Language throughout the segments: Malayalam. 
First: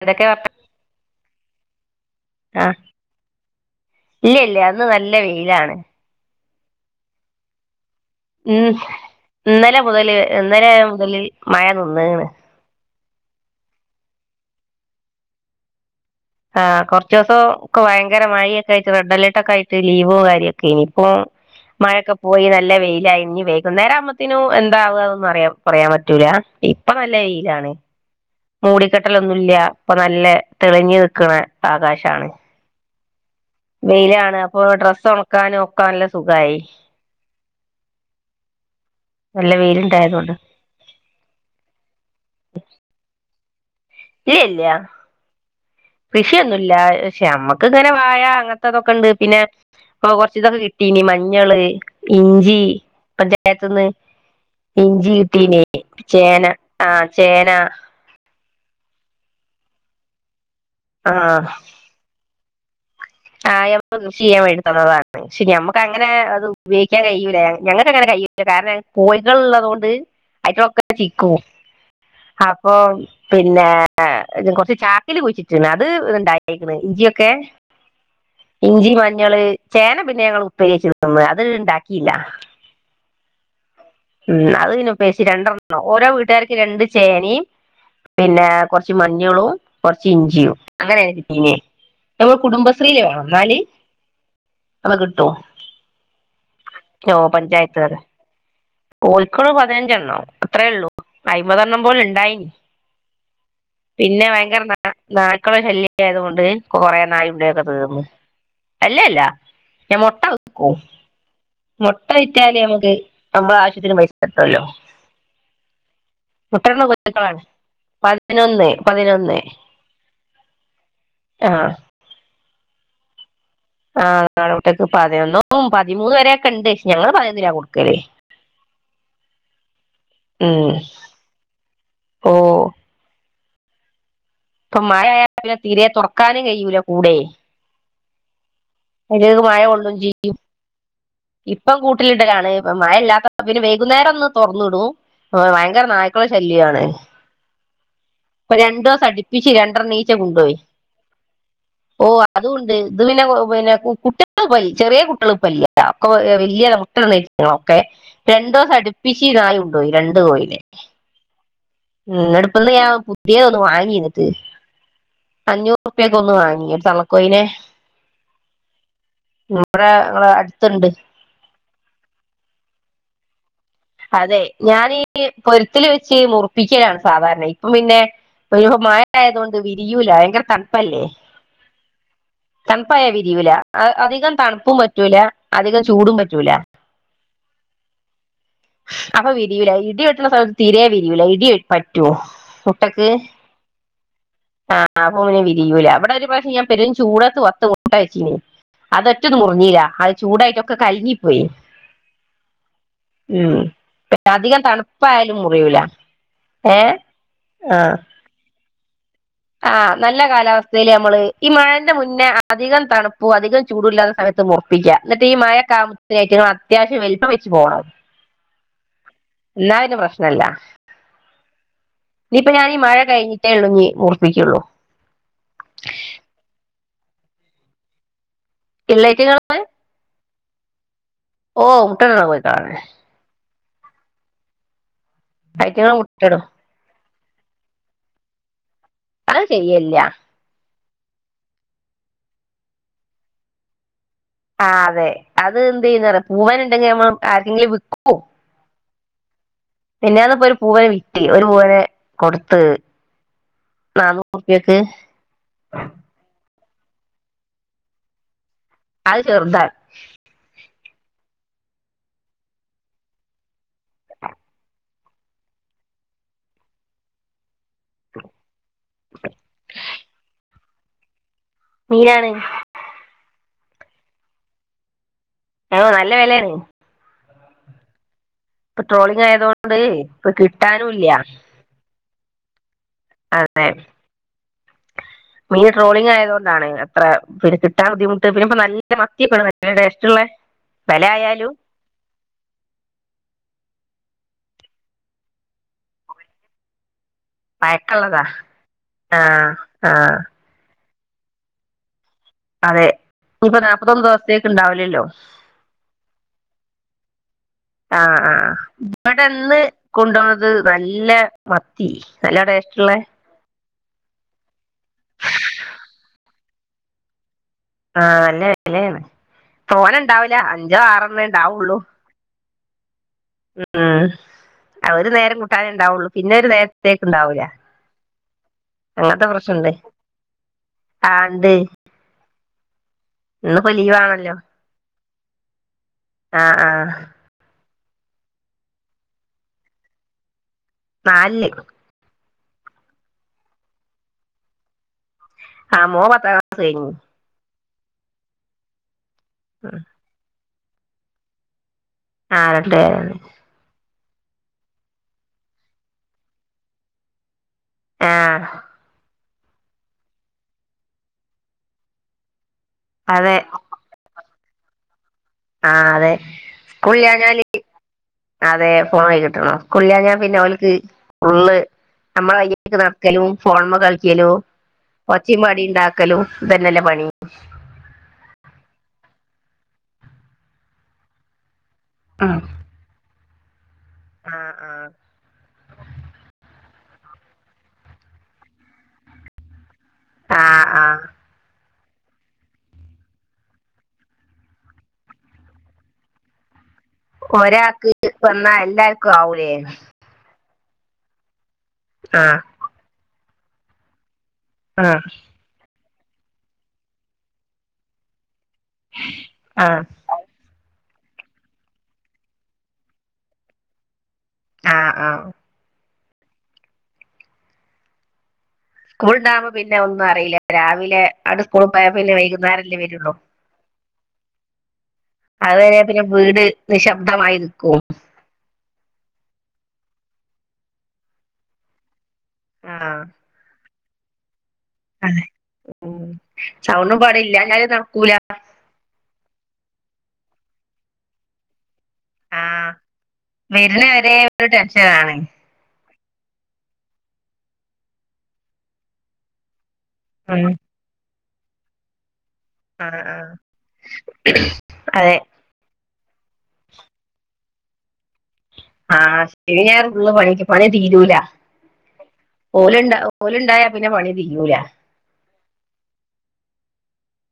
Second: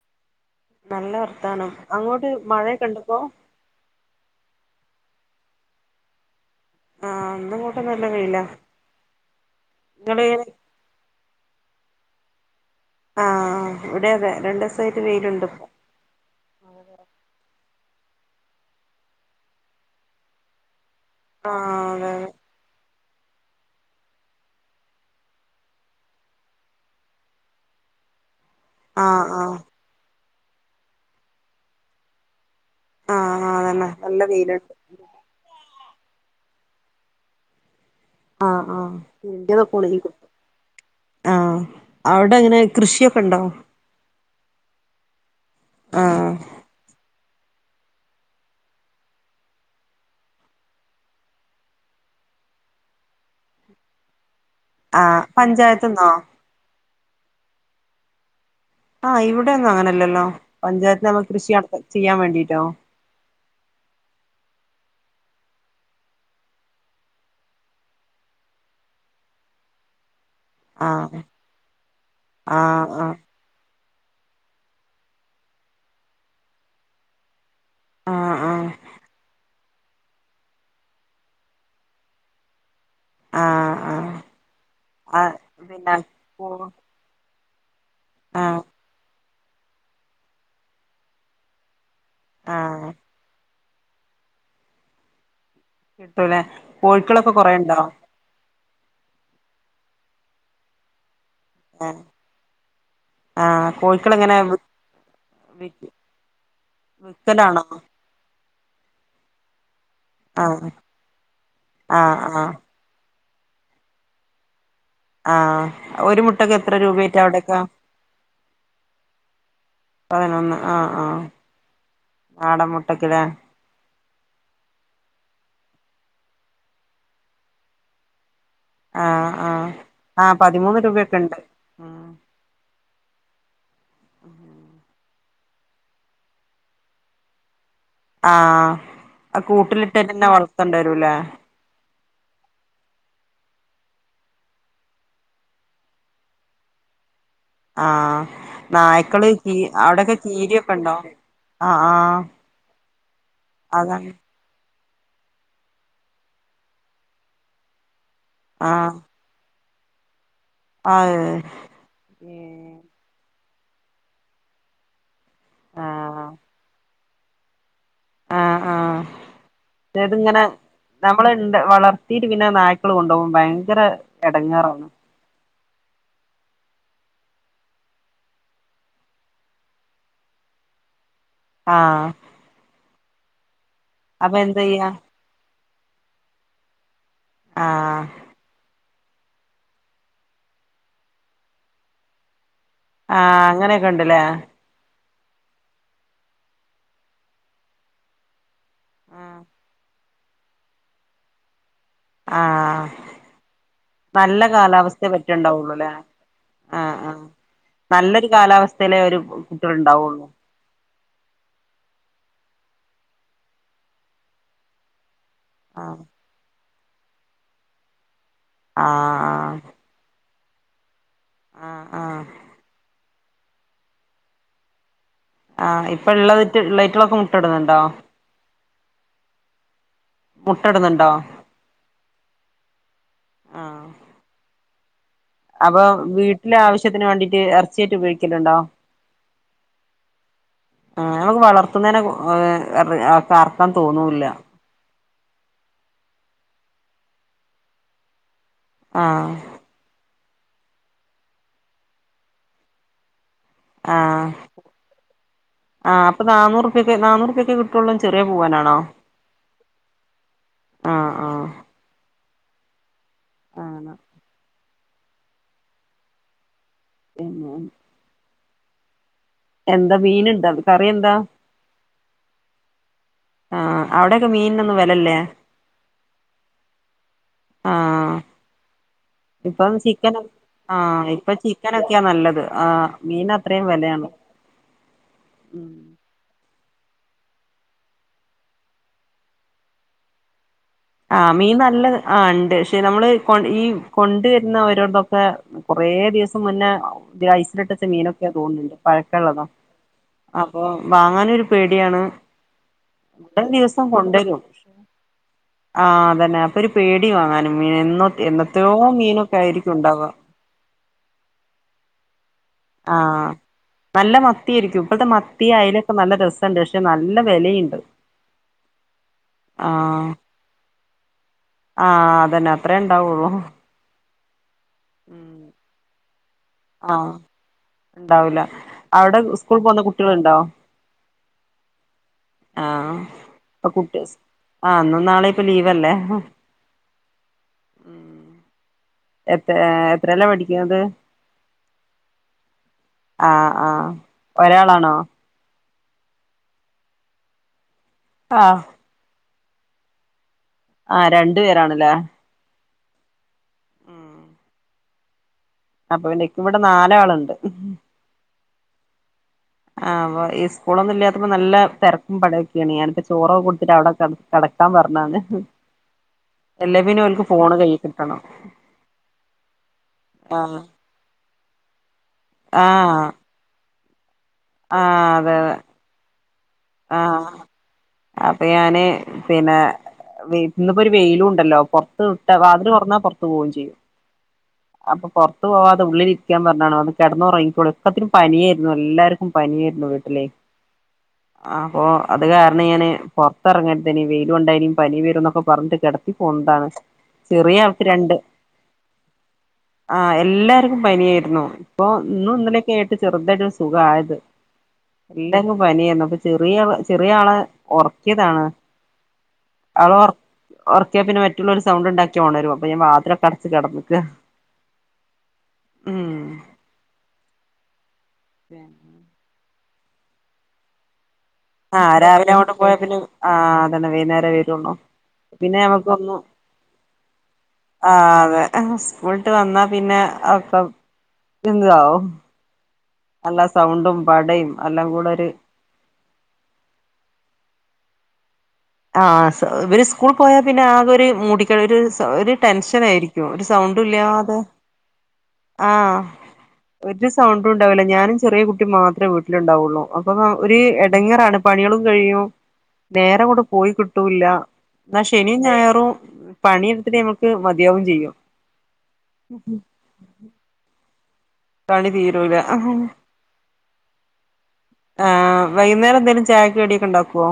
ഇവടൊക്കെ നല്ല വർത്താനം അങ്ങോട്ട് ആഹ് മഴയൊക്കെണ്ടപ്പോ ഇല്ല ഇല്ല ഇന്ന് നല്ല വെയിലാണ് ആഹ് ന്ന് ഉം ഇന്നലെ മുതല് നിങ്ങള് ഇന്നലെ മുതല് മഴ നിന്ന്ണ് ആ ആ ഇവിടെ അതെ രണ്ടസായിട്ട് വെയിലുണ്ട് ഇപ്പം ആ കൊർചോസം ഒക്കെ ഭയങ്കര മഴയൊക്കെ ആയിട്ട് റെഡ് അലർട്ട് ഒക്കെ ആയിട്ട് ലീവും കാര്യക്കേനി ഇപ്പോ ആ അതെ മഴയൊക്കെ അതെ പോയി നല്ല വെയിലായി ഇനി വൈകുന്നേരം ആകുമ്പോത്തിനു എന്താവുന്നൊന്നും അറിയ പറയാൻ പറ്റൂല ഇപ്പൊ നല്ല വെയിലാണ് ആ ആ മൂടിക്കെട്ടലൊന്നുല്ല ഇപ്പൊ നല്ല തെളിഞ്ഞ ക്കണ ആകാശാണ് ആ ആ അതന്നെ നല്ല വെയിലാണ് അപ്പൊ വെയിലുണ്ട് ഡ്രസ്സ് ഉണക്കാനോ ക്കാനല്ല സുഖായി ആ ആ നല്ല ഇന്റത് ഇപ്പം ഉണങ്ങി [unintelligible] വെയിലുണ്ടായതോണ്ട് ആ അവിടെ എങ്ങനെ കൃഷിയൊക്കെ ണ്ടോ ഈ ല്ല ആ കൃഷിയൊന്നുല്ലാ പക്ഷെ നമ്മക്ക് ഇങ്ങനെ വായ അങ്ങനത്തതൊക്കെ ണ്ട് പിന്നെ ഇപ്പൊ കുറച്ച് ഇതൊക്കെ കിട്ടീനി മഞ്ഞള് ഇഞ്ചി പഞ്ചായത്ത്ന്ന് ആ ഇഞ്ചി കിട്ടീനെ പഞ്ചായത്ത്ന്നോ ചേന ആ ചേന ആ ഇവിടെ ഒന്നും അങ്ങനല്ലല്ലോ പഞ്ചായത്തിന്ന് നമ്മൾക്ക് കൃഷി നട ചെയ്യാൻ വേണ്ടിട്ടോ ആ നമ്മക്ക് കൃഷി ചെയ്യാൻ വേണ്ടി തന്നതാണ് പക്ഷെ ഞമ്മക്ക് അങ്ങനെ അത് ഉപ്യോഗിക്കാൻ കയിയൂല ഞങ്ങക്ക് അങ്ങനെ കയിയൂല കാരണം ഞ്ഞ കോയികള ഉള്ളത് കൊണ്ട് ആയിട്ടൊക്കെ ആ ചിക്കും ആ അപ്പൊ ആ പിന്നെ ആ കൊറച്ച് ച്ചാക്കിൽ കുയിച്ചിട്ടിണ്ട് അത് ഇണ്ടായിക്കണ് ഇഞ്ചിയക്കെ ആ ആ ഇഞ്ചി മഞ്ഞള് ചേന പിന്നെ ഞങ്ങൾ ഉപ്പേരി വെച്ച് തിന്ന് അത് ഇണ്ടാക്കിയില്ല ആ ആ ഉം അത് പിന്നെ ഉപ്പേരി ആ വെച്ച് രണ്ടെണ്ണം പിന്നെ ഓരോ വീട്ടുകാർക്കും രണ്ട് ചേനയും ആ പിന്നെ കുറച്ച് മഞ്ഞളും കുറച്ച് ഇഞ്ചിയും അങ്ങനെയാണ് കിട്ടീനി നമ്മൾ ആ കുടുംബശ്രീയിൽ വേണം എന്നാല് അത് കിട്ടും കിട്ടൂല്ലെ കോഴിക്കളൊക്കെ കുറെണ്ടോ കോഴികൾ പതിനഞ്ചണ്ണം അത്രയേ ഉള്ളൂ അയിമ്പതെണ്ണം പോല ഏഹ് ഇണ്ടായിന് ആഹ് പിന്നെ കോഴിക്കളെങ്ങനെ ഭയങ്കര നായ്ക്കളെ വി വി ശല്യ ആയത് കൊണ്ട് കൊറെ നായ് വിക്കലാണോ [unintelligible] തീർന്നു അല്ലല്ല ഞാൻ മുട്ട ആഹ് വിൽക്കും മുട്ട ആഹ് ആഹ് വിറ്റാല് നമുക്ക് നമ്മളെ ആവശ്യത്തിന് പൈസ കിട്ടൂലോ ആഹ് ഒരു മുട്ടക്ക് എത്ര രൂപായിറ്റ കോഴിക്കളാണ് അവിടെക്കാ പതിനൊന്ന് പതിനൊന്ന് പതിനൊന്ന് ആഹ് ആഹ് ആ നാടൻ മുട്ടക്ക്‌ ല്ലേ ആഹ് നാടംമുട്ടേക്ക് പതിനൊന്നും പതിമൂന്ന് വരെെയൊക്കെ ഉണ്ട് ഞങ്ങള് പതിനൊന്ന് രൂപ കൊടുക്കല്ലേ ആഹ് ആഹ് ആഹ് ഉം പതിമൂന്ന് രൂപൊക്കെ ഉണ്ട്. ഓ ഇപ്പൊ മഴ ആയാ പിന്നെ തീരെ തുറക്കാനും കഴൂല കൂടെ ആഹ് അഹ് അതിലേക്ക് മഴ കൊള്ളും ചെയ്യും കൂട്ടിലിട്ട്ന്നന്നെ വളർത്തേണ്ടി വരൂലേ ഇപ്പം കൂട്ടിലിടലാണ് മഴ ഇല്ലാത്ത പിന്നെ വൈകുന്നേരം ഒന്ന് തുറന്നിടും ഭയങ്കര നായ്ക്കള ശല്യാണ് ആഹ് ഇപ്പൊ രണ്ടു ദിവസം നായ്ക്കള് അടുപ്പിച്ച് കി രണ്ടെണ്ണം ഈച്ച അവിടെയൊക്കെ കൊണ്ടുപോയി കീരിയൊക്കെണ്ടോ ആഹ് ആഹ് ന്നെ പിന്നെ അതാണ് [unintelligible] പോയി ചെറിയ കുട്ടികളപ്പല്ല ഒക്കെ വല്യ മുട്ടട്ണേറ്റളാ ഒക്കെ രണ്ടോസ അടുപ്പിച് നായു കോയി രണ്ട് കോയി ആഹ് ഉം നടുപ്ന്ന് ഏഹ് ഞാ പിയെതൊന്ന് വാങ്ങിന്ന്ട്ട്. അഞ്ഞൂറുപ്യക് ആഹ് ഒന്ന് വാങ്ങി ത കൊയിനെ ആഹ് ആഹ് ഞങ്ങളെ ല്ലെത്ങ്ങനെ അടുത്തുണ്ട് നമ്മൾ ഇണ്ട് വളർത്തിട്ട് പിന്നെ നായ് തൊളു കൊണ്ടോഉം ഭയന് അതെ ഞാനീ.. പൊരുത്തിൽ വെച്ച് മുറപ്പിക്കലാണ് സാധാരണ ഇപ്പം പിന്നെ ഒരു മഴ ആയതോണ്ട് വിരിയൂല ഭയങ്കര തണുപ്പല്ലേ ആഹ് തൻപ്പായ വിരിയൂല ആഹാ അധികം അപ്പൊ തണുപ്പും എന്തെയ്യാ പറ്റൂല. അധികം ചൂടും പറ്റൂല. ആഹാ.. അപ്പോ വിരിയൂല ഇടിവെട്ടണ- സമയത്ത് തീരെ വിരിയൂല, ഇടി വെ പറ്റോ? ഉം... ആഹ് അങ്ങനെക്കെണ്ട്ല്ലേ? ആപോ മനെ വിരിയൂല ഇവിടെ ഒരു, പ്രാവശ്യം ഞാൻ പെരും ചൂടത്ത് കൊറച്ച് മുട്ട വച്ചീനി. ആഹ് അതൊറ്റൊന്നും മുറിഞ്ഞിലാ ആഹാ ചൂടായിറ്റൊക്കെ കലങ്ങി പോയി. ആഹാ. നല്ല അധികം കാലാവസ്ഥെ തണുപ്പായാലും മുറിയൂല പറ്റണ്ടാവുള്ളുല്ലേ. ഏ ആഹ് ആഹ് ആഹ് നല്ലൊരു കാലാവസ്ഥല് ഇവര്- ആഹ് നല്ല കാലാവസ്ഥയില് നമ്മള് ഈ മഴേന്റെ മു പിന്നെ അ അധികം തണുപ്പു അധികം ചൂടു ഇല്ലാത്ത സമയത്ത് ഒറപ്പിക്ക്‌യാ എന്നിട്ട് ഈ മഴ ആഹ് [unintelligible] അത്യാവശ്യം വലി‌പ്പം വെച്ച് പോവണത് ആഹ് എല്ലായനും പ്രശ് നല്ല ആഹ് ആഹ് ഇനീപ്പ ഞാൻ ഈ മഴ കഴിഞ്ഞി [unintelligible] ഒഴിക്കേഉള്ളൂ ആഹ് ഇപ്പൊള്ളതിറ്റ് ള്ളറ്റിലൊക്ക മുട്ട ഇട്ന്നുണ്ടോ ഇ [unintelligible] മുട്ട ഇടുന്നുണ്ടോ ഓ മുട്ട ഇടണ കോയി താന്നെ ആഹ് അപ്പൊ അയ്റ്റങ്ങള് മുട്ടയിടും വീട്ടിലെ ആവശ്യത്തിന് വേണ്ടി ക്ക് എറച്ചിയാറ്റ് ഉപയോഗിക്കലൊണ്ടോ അത് ചെയ്യെല്ല ആ ഞങ്ങക്ക് വളർത്തുന്നേനെ [unintelligible] എറ് അർഅറ്ക്കാൻ തോന്നൂ ആഹ് അതെ അത് എന്ത് ചെയ്യുന്നാ പറ പൂവാന്ണ്ടെങ്കി നമ്മ ആർക്കെങ്കിലും വിക്കോ ആഹ് മിന്നാന്ന് ഇപ്പൊ ഒരു പൂവനെ വിട്ട് ഒരു പൂവനെ കൊടുത്ത്. ആ നാന്നൂറുപ്യക്ക് ആ അപ്പൊ നാന്നൂറ് നാന്നൂറുപ്പിയൊക്കെ കിട്ടുള്ളു ചെറിയ പൂവനാ അത് ചെർതാർ ആ ആ [unintelligible] എന്താ മീന് ണ്ടോ കറി എന്താ? മീനാണ്. ആ അവിടെക്കെ മീനിനൊന്നും വെലല്ലേ ഓ നല്ല വെലയാണ് ആ പ്പ ട്രോളിങ് ആയതൊണ്ട് ഇപ്പൊ കിട്ടാനും ഇല്യ ക്കെയാ നല്ലത് ആ മീൻ അത്രയും വെലയാണ്. മീന് ഉം ട്രോളിങ്ങായത് കൊ എന്താണ് അത്ര പിടിച്ചിട്ടാൻ ബുദ്ധിമുട്ട് പിന്നെ ഇപ്പ നല്ല മത്തി നല്ല ടേസ്റ്റ്ള്ളേ ആ മീൻ നല്ല ആ ണ്ട്. ശേ നമ്മള് കൊ ഈ കൊണ്ടുവര്ന്ന ഓരോട്‌തൊക്കെ കൊറേ ദിവസം മുന്നേ ത്യേ ഐസിലിട്ടച്ച പഴക്കമുള്ളതാ മീനൊക്കെ തോന്ന്ണ്ട് പഴക്കള്ളതാ ആഹ് ആഹ് അപ്പൊ വാങ്ങാനൊരു പേടിയാണ് അതെ ഇവിടെ ഇപ്പൊ ദിവസം നാല്പത്തൊന്ന് ദിവസത്തേക്ക് ഇണ്ടാവില്ലല്ലോ ആഹ്തന്നെ അപ്പൊ ഒരു പേടി വാങ്ങാന് ആഹ് ആ ഇവിട്‌ന്ന് ആയിരിക്കും ഉണ്ടാവുക കൊണ്ടന്നത് നല്ല മത്തി നല്ല ടേസ്റ്റ്ള്ളെ ആഹ് നല്ല മത്തി ആയിരിക്കും ഇപ്പോഴത്തെ മത്തി അയലൊക്കെ നല്ല രസണ്ട് പക്ഷെ നല്ല വിലയുണ്ട് ആഹ് [unintelligible] ആഹ് തോനണ്ടാവ്ല്ല അഞ്ചോ ആറണ്ണേ ഇണ്ടാവുള്ളൂ ആഹ് [unintelligible] മ്ഹ് മ്ഹ് ഒര് ഉം നേരം കൂട്ടാനെ ഉണ്ടാവുള്ളു പിന്നൊരു നേരത്തേക്ക് ആഹ് ഇണ്ടാവൂല ഉണ്ടാവൂല അവിടെ അങ്ങനത്തെ സ്കൂൾ പ്രശ്നണ്ട് പോകുന്ന കുട്ടികളുണ്ടോ ആഹ് ആ ഇണ്ട് ആഹ് അപ്പൊ കുട്ടി ആഹ് ഇന്നും നാളെപ്പം ലീവല്ലേ ആഹ് ആഹ് ഉം എത്ര ആഹ് എത്രേല പഠി നാലില് ആഹ് ആഹ് ഒരാളാണോ ആ മോൻ പത്താം ക്ലാസ്സ്‌ കഴിഞ്ഞ് ആഹ് ഉം ആഹ് രണ്ടു പേരാണല്ലേ ആഹ് രണ്ട് പേരാണ് അപ്പൊ പിന്നെക്കിവടെ നാലാള്ണ്ട് ആഹ് ആ വൊ ഈ സ്കൂളൊന്നുല്ലാത്തപ്പോ നല്ല തെരക്കും പടെ കന്യാണ് പ്പ അതെ ചോറൊകെ കൊട്‌ത്തിട്ട് അവിടെ കടക്കാൻ പറഞാന്ന് ആഹ് അതെ സ്കൂളില്ലാഞ്ഞാല് ഫോണ് കൈ കിട്ടണം അതെ ഫോണ് കയ്യ്കിട്ടണം സ്കൂളില്ലാഞ്ഞാ പിന്നെ ആഹ് ഓൽക് ഉള്ള് നമ്മള കയെപിടിച്ചു ആഹ് നടക്കലും ഫോൺമേ കളി കലോ ആഹ് അതെ ഒച്ചിം പടിം ണ്ടാക്കലും ആഹ് അപ്പൊ ഞാന് പിന്നെ [unintelligible] വെയിലുണ്ടല്ലോ പുറത്ത് വിട്ട ഉം വാതില് തൊർന്ന പോ ത്ത് പോവേം ചെയ്യും ആഹ് ആഹ് അപ്പൊ പുറത്തു പോവാത ഉള്ളിൽ ഇരിക്കാൻ പറഞ്ഞാ കിടന്നുറങ്ങിക്കോളൂ ഒക്കത്തിനും പനിയായിരുന്നു എല്ലാർക്കും പനിയായിരുന്നു വി ട്ടില് ആഹ് ആഹ് അപ്പൊ അത് കാരണം ഞാന് പുറത്ത്റങ്ങരുതേന് വെയിലും കൊണ്ടാ യിനിം പനി വരും എന്നൊക്കെ പറഞ് കിടത്തി പോന്നതാണ് ചെറിയ ആൾക്ക് ഒരാൾക്ക് രണ്ട് വന്നാ എല്ലാർക്കും ആവൂലേ ക്കും പനിയായിരുന്നു ഇപ്പോ ഇന്ന് ആഹ് ഇന്നലെക്കായിട്ട് ചെ യിട്ട ഒരു സുഖായത് ആഹ് എല്ലാർക്കും പനിയെന്നു ചെറിയ ചെറിയ ആളെ ഉറക്കിയതാണ് ആഹ് [unintelligible] ഉറക്ക്യ പിന്നെ മറ്റുള്ളരു സൗണ്ട്ണ്ടാക്കിയാ ഉണരും അപ്പ ഞാൻ വാതിൽ അടച്ച് കിടക്ക ആ ആ ഉം [inaudible] സ്കൂളുണ്ടാവകുമ്പോ പിന്നെ ഒന്നും അറിയില്ല രാവിലെ ആണ്ട് സ്കൂളിൽ ആ പോയാ പിന്നെ രാവിലെ അങ്ങോട്ട് വൈകുന്നേരല്ലേ പോയപിന്നെ വരുള്ളൂ ആ അതെ വെയ്നേരം വേരുള്ളു പിന്നെ അതുവരെ നമക്കൊന്നു വീട് നിശബ്ദമായി നിക്കും ആ അതെ സ്കൂള് ട്ട് വന്നാ പിന്നെ അക്ക [unintelligible] ആഹ് നല്ലസൗണ്ടും പടയും എല്ലാം കൂടെ അതെ ഒരു ഉം സൗണ്ടും പാടിം ഇല്ലാഞ്ഞാലും നടക്കൂല ആ ഇവര് സ്കൂൾ പോയാ പിന്നെ ആകെ ഒരു മൂടിക് ഒരു ഒരു ആഹ് ടെൻഷൻ ആയിരിക്കും ഒരു സൗണ്ടും വരുന്ന വരെ ഇല്ലാതെ ഒരു ടെൻഷനാണ് ആ ഒരു സൗണ്ടും ഉണ്ടാവില്ല ഞാനും ചെറിയ കുട്ടി മാത്ര വീട്ടിലുണ്ടാവുള്ളൂ അപ്പൊ ഒരു എടങ്ങേറാണ് പണികളും കഴിയും അ അ അ അ നേരം അങ്ങോട്ട് പോയി കിട്ടൂല്ല എന്നാ ശനിം ഞായറും പണിയെടുത്തിട്ട് നമ്മക്ക് മതിയാവും ചെയ്യും ആ ശനി ഞായറും പണിക്ക് പണി തീരൂല പണി തീരൂല ഓലുണ്ട ഓലുണ്ടായ പിന്നെപണി തീരൂല ആ വൈകുന്നേരം എന്തെക്കിലും ചായക്ക് കടിയൊക്കെ ഉണ്ടാക്കുവോ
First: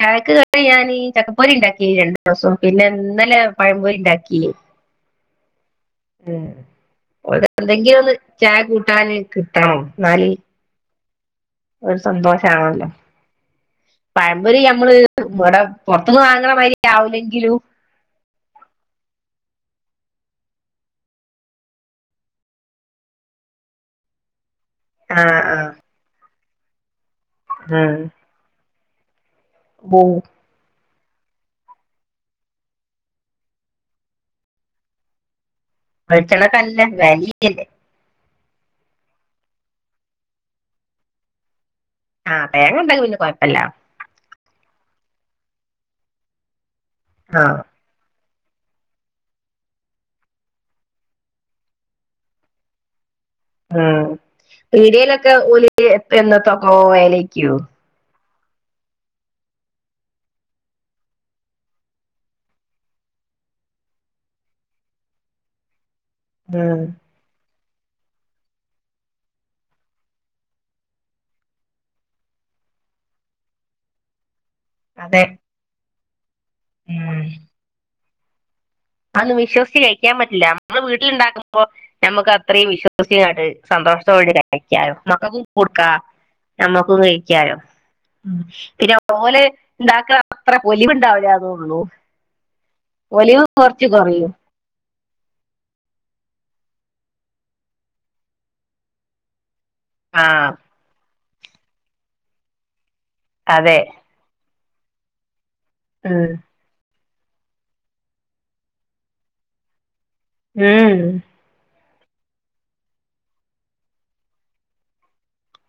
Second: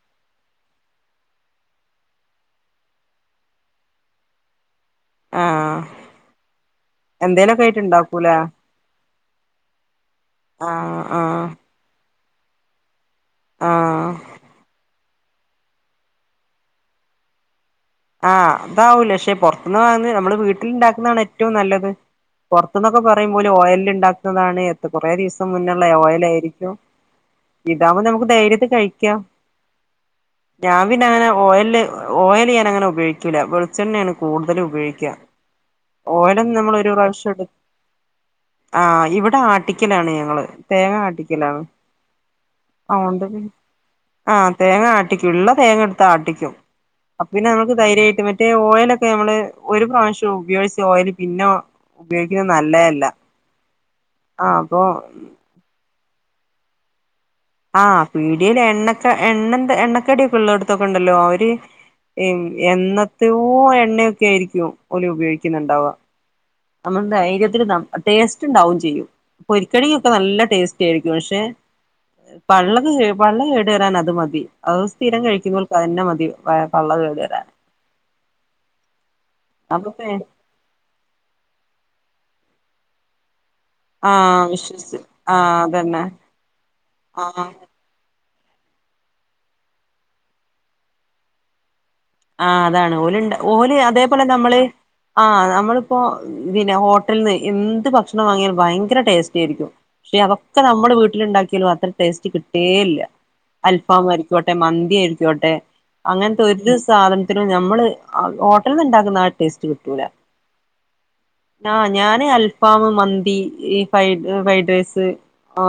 ചായക്ക് കടി ഞാന് ചക്കപ്പൊരി ഉണ്ടാക്കി രണ്ടു ദിവസം പിന്നെ ഇന്നല്ലെ പഴംപൊരി ഉണ്ടാക്കി ആ എന്തേലൊക്കെ ആയിട്ട് എന്തെങ്കിലും ഒന്ന് ഇണ്ടാക്കൂലേ ചായ കൂട്ടാന് കിട്ടണം എന്നാല് ആഹ് ഒരു സന്തോഷം ആണല്ലോ ആ പഴമ്പൊരി നമ്മള് ഇവിടെ പൊറത്തൂന്ന് വാങ്ങണ മാതിരി ആവില്ലെങ്കിലും ആഹ് അതാവൂല്ല പക്ഷെ പുറത്തുനിന്ന് വാങ്ങുന്ന നമ്മള് വീട്ടിലുണ്ടാക്കുന്നതാണ് ഏറ്റവും നല്ലത്. പുറത്തൂന്നൊക്കെ പറയുമ്പോ ഓയിലിൽ ഉണ്ടാക്കുന്നതാണ്. കുറേ ആഹ് ദിവസം ആഹ് മുന്നുള്ള ഓയിലാ യിരിക്കും ഇ [inaudible] ഇതാകുമ്പോ ഉം നമുക്ക് ധൈരൃത്തെ കഴി [unintelligible] ഓ ഞാൻ പിന്നെങ്ങനെ ഓയിലിൽ ഓയിലു ഞാനെങ്ങനെ? ഉപയോഗിക്കില്ല. വെളിച്ചെണ്ണയാണ് കൂടുതല് ഉപയോഗിക്കുക. വെളിച്ചെണ്ണക്ക് നല്ല വിലയല്ലേ ആ ഇവിടെ ആട്ടിക്കലാണ് ഞങ്ങള്, തേങ്ങ ആട്ടിക്കലാണ്. ആഹ് തേങ്ങയുണ്ടാകിൽ പിന്നെ അതുകൊണ്ട് കൊഴപ്പില്ല ആഹ് തേങ്ങ ആട്ടിക്കും, ഇള്ള തേങ്ങ എടുത്ത് ആട്ടിക്കും. അപ്പിന്നെ ആഹ് നമുക്ക് ധൈര്യമായിട്ട് പറ്റ് മറ്റേ ഓയിലൊക്കെ നമ്മള് ഒരു പ്രാവശ്യം ഉപയോഗിച്ച് ഓയില് പിന്നെ ഉപയോഗിക്കുന്നത് നല്ലതല്ല. ഉം ആ അപ്പൊ പീടികയിലൊക്കെ ഓലി എന്ത തക്കോ വലക്ക് [unintelligible] പക്കൂ [unintelligible] പിടിയേൽ എണ്ണക്ക എണ്ണന്ത എണ്ണക്കടിയുള്ളടുത്തൊക്കെ ഉണ്ടല്ലോ അവര് എന്നത്തയ്യോ എണ്ണയൊക്കെ ആയിരിക്കും ഓല് ഉപയോഗിക്കുന്നുണ്ടാവുക. ഉം നമ്മൾ ധൈരൃം ടേസ്റ്റുണ്ടാകുകയും ചെയ്യും. പൊരിക്കടി യൊക്കെ നല്ല ടേസ്റ്റിയായിരിക്കും പക്ഷേ പള്ളക്ക് പള്ള കേടുവരാൻ അതുമതി. അത് സ്ഥിരം അതെ കഴിക്കുന്നവർക്ക് അതന്നെ മതി വ പള്ളത് കേടുവരാണ് അതൊന്ന് വിശ്വസിച്ച് കഴിക്കാൻ പറ്റില്ല, നമ്മള് വീട്ടിലുണ്ടാക്കുമ്പോ ഞമ്മക്ക് അത്രയും [unintelligible] ആ സന്തോഷത്തോടെ കഴിക്കാലോ വിശ്വസിച്ച് ആ മക്കൾക്കും കൊടുക്കാം, അതന്നെ നമ്മക്കും ആ കഴിക്കാലോ ഉ പിന്നെ ഓല് ഉണ്ടാക്കുക അത്ര പൊലിിവുണ്ടാവില്ലന്നേ ഉള്ളൂ ആ അതാണ് ഓല് ഓല് അതേപോലെ കൊറയും നമ്മള് ആഹ് നമ്മളിപ്പോ ഹോട്ടലിൽ നിന്ന് എന്ത് ഭക്ഷണം വാങ്ങിയാലും ഭയങ്കര ടേസ്റ്റിയായിരിക്കും. പക്ഷെ ആഹ് അവക്ക് നമ്മുടെ വീട്ടി വീട്ടിലുണ്ടാക്കിയാലും അത്ര ടേസ്റ്റ് കിട്ടുകേയില്ല. അതെ അൽഫാം ആയിക്കോട്ടെ മന്തി ആയിക്കോട്ടെ ഉം അങ്ങനത്ത ഒരു സ് സാധനത്തിന് നമ്മള് ഹോട്ടലന്നുണ്ടാക്കുന്ന ആ ടേസ്റ്റ് കിട്ടൂല്ല ഉ ഉ ആ ഞാന് അൽഫാം മന്തി ഈ ഫൈ ഫ്രൈഡ് റൈസ്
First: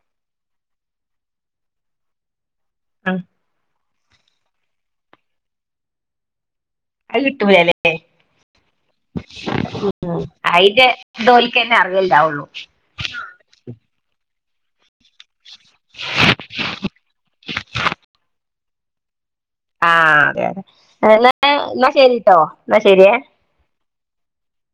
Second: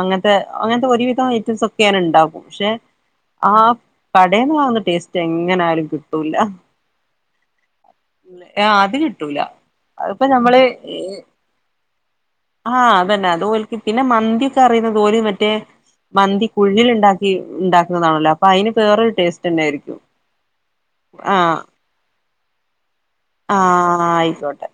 അങ്ങനത്തെ അങ്ങനത്തെ ഒരുവിധം ഐറ്റംസ് ഒക്കെ ഞാൻ ഉണ്ടാക്കും ക്ഷേ ആ കടേന്ന് വാങ്ങുന്ന ടേസ്റ്റ് എങ്ങനെയാലും കി കിട്ടൂല അത് കിട്ടൂല മ് അത് കിട്ടൂല അയിന്റെ ഇത് ഓൾക്കെന്നെ അറിയുള്ളൂ ആ അതന്നെ അത് ഓല്ക്ക് പിന്നെ മന്തി [unintelligible] മറ്റേ മന്തി കുഴീല് ഉണ്ടാക്കി ഉണ്ടാക്കുന്നതാണല്ലോ അയിന് വേറൊരു ടേസ്റ്റ് തന്നെ ആ ആയിരിക്കും അതെ അതെ എന്നാ ശരിട്ടോ എന്നാ ശരിയെ ആ ആയിക്കോട്ടെ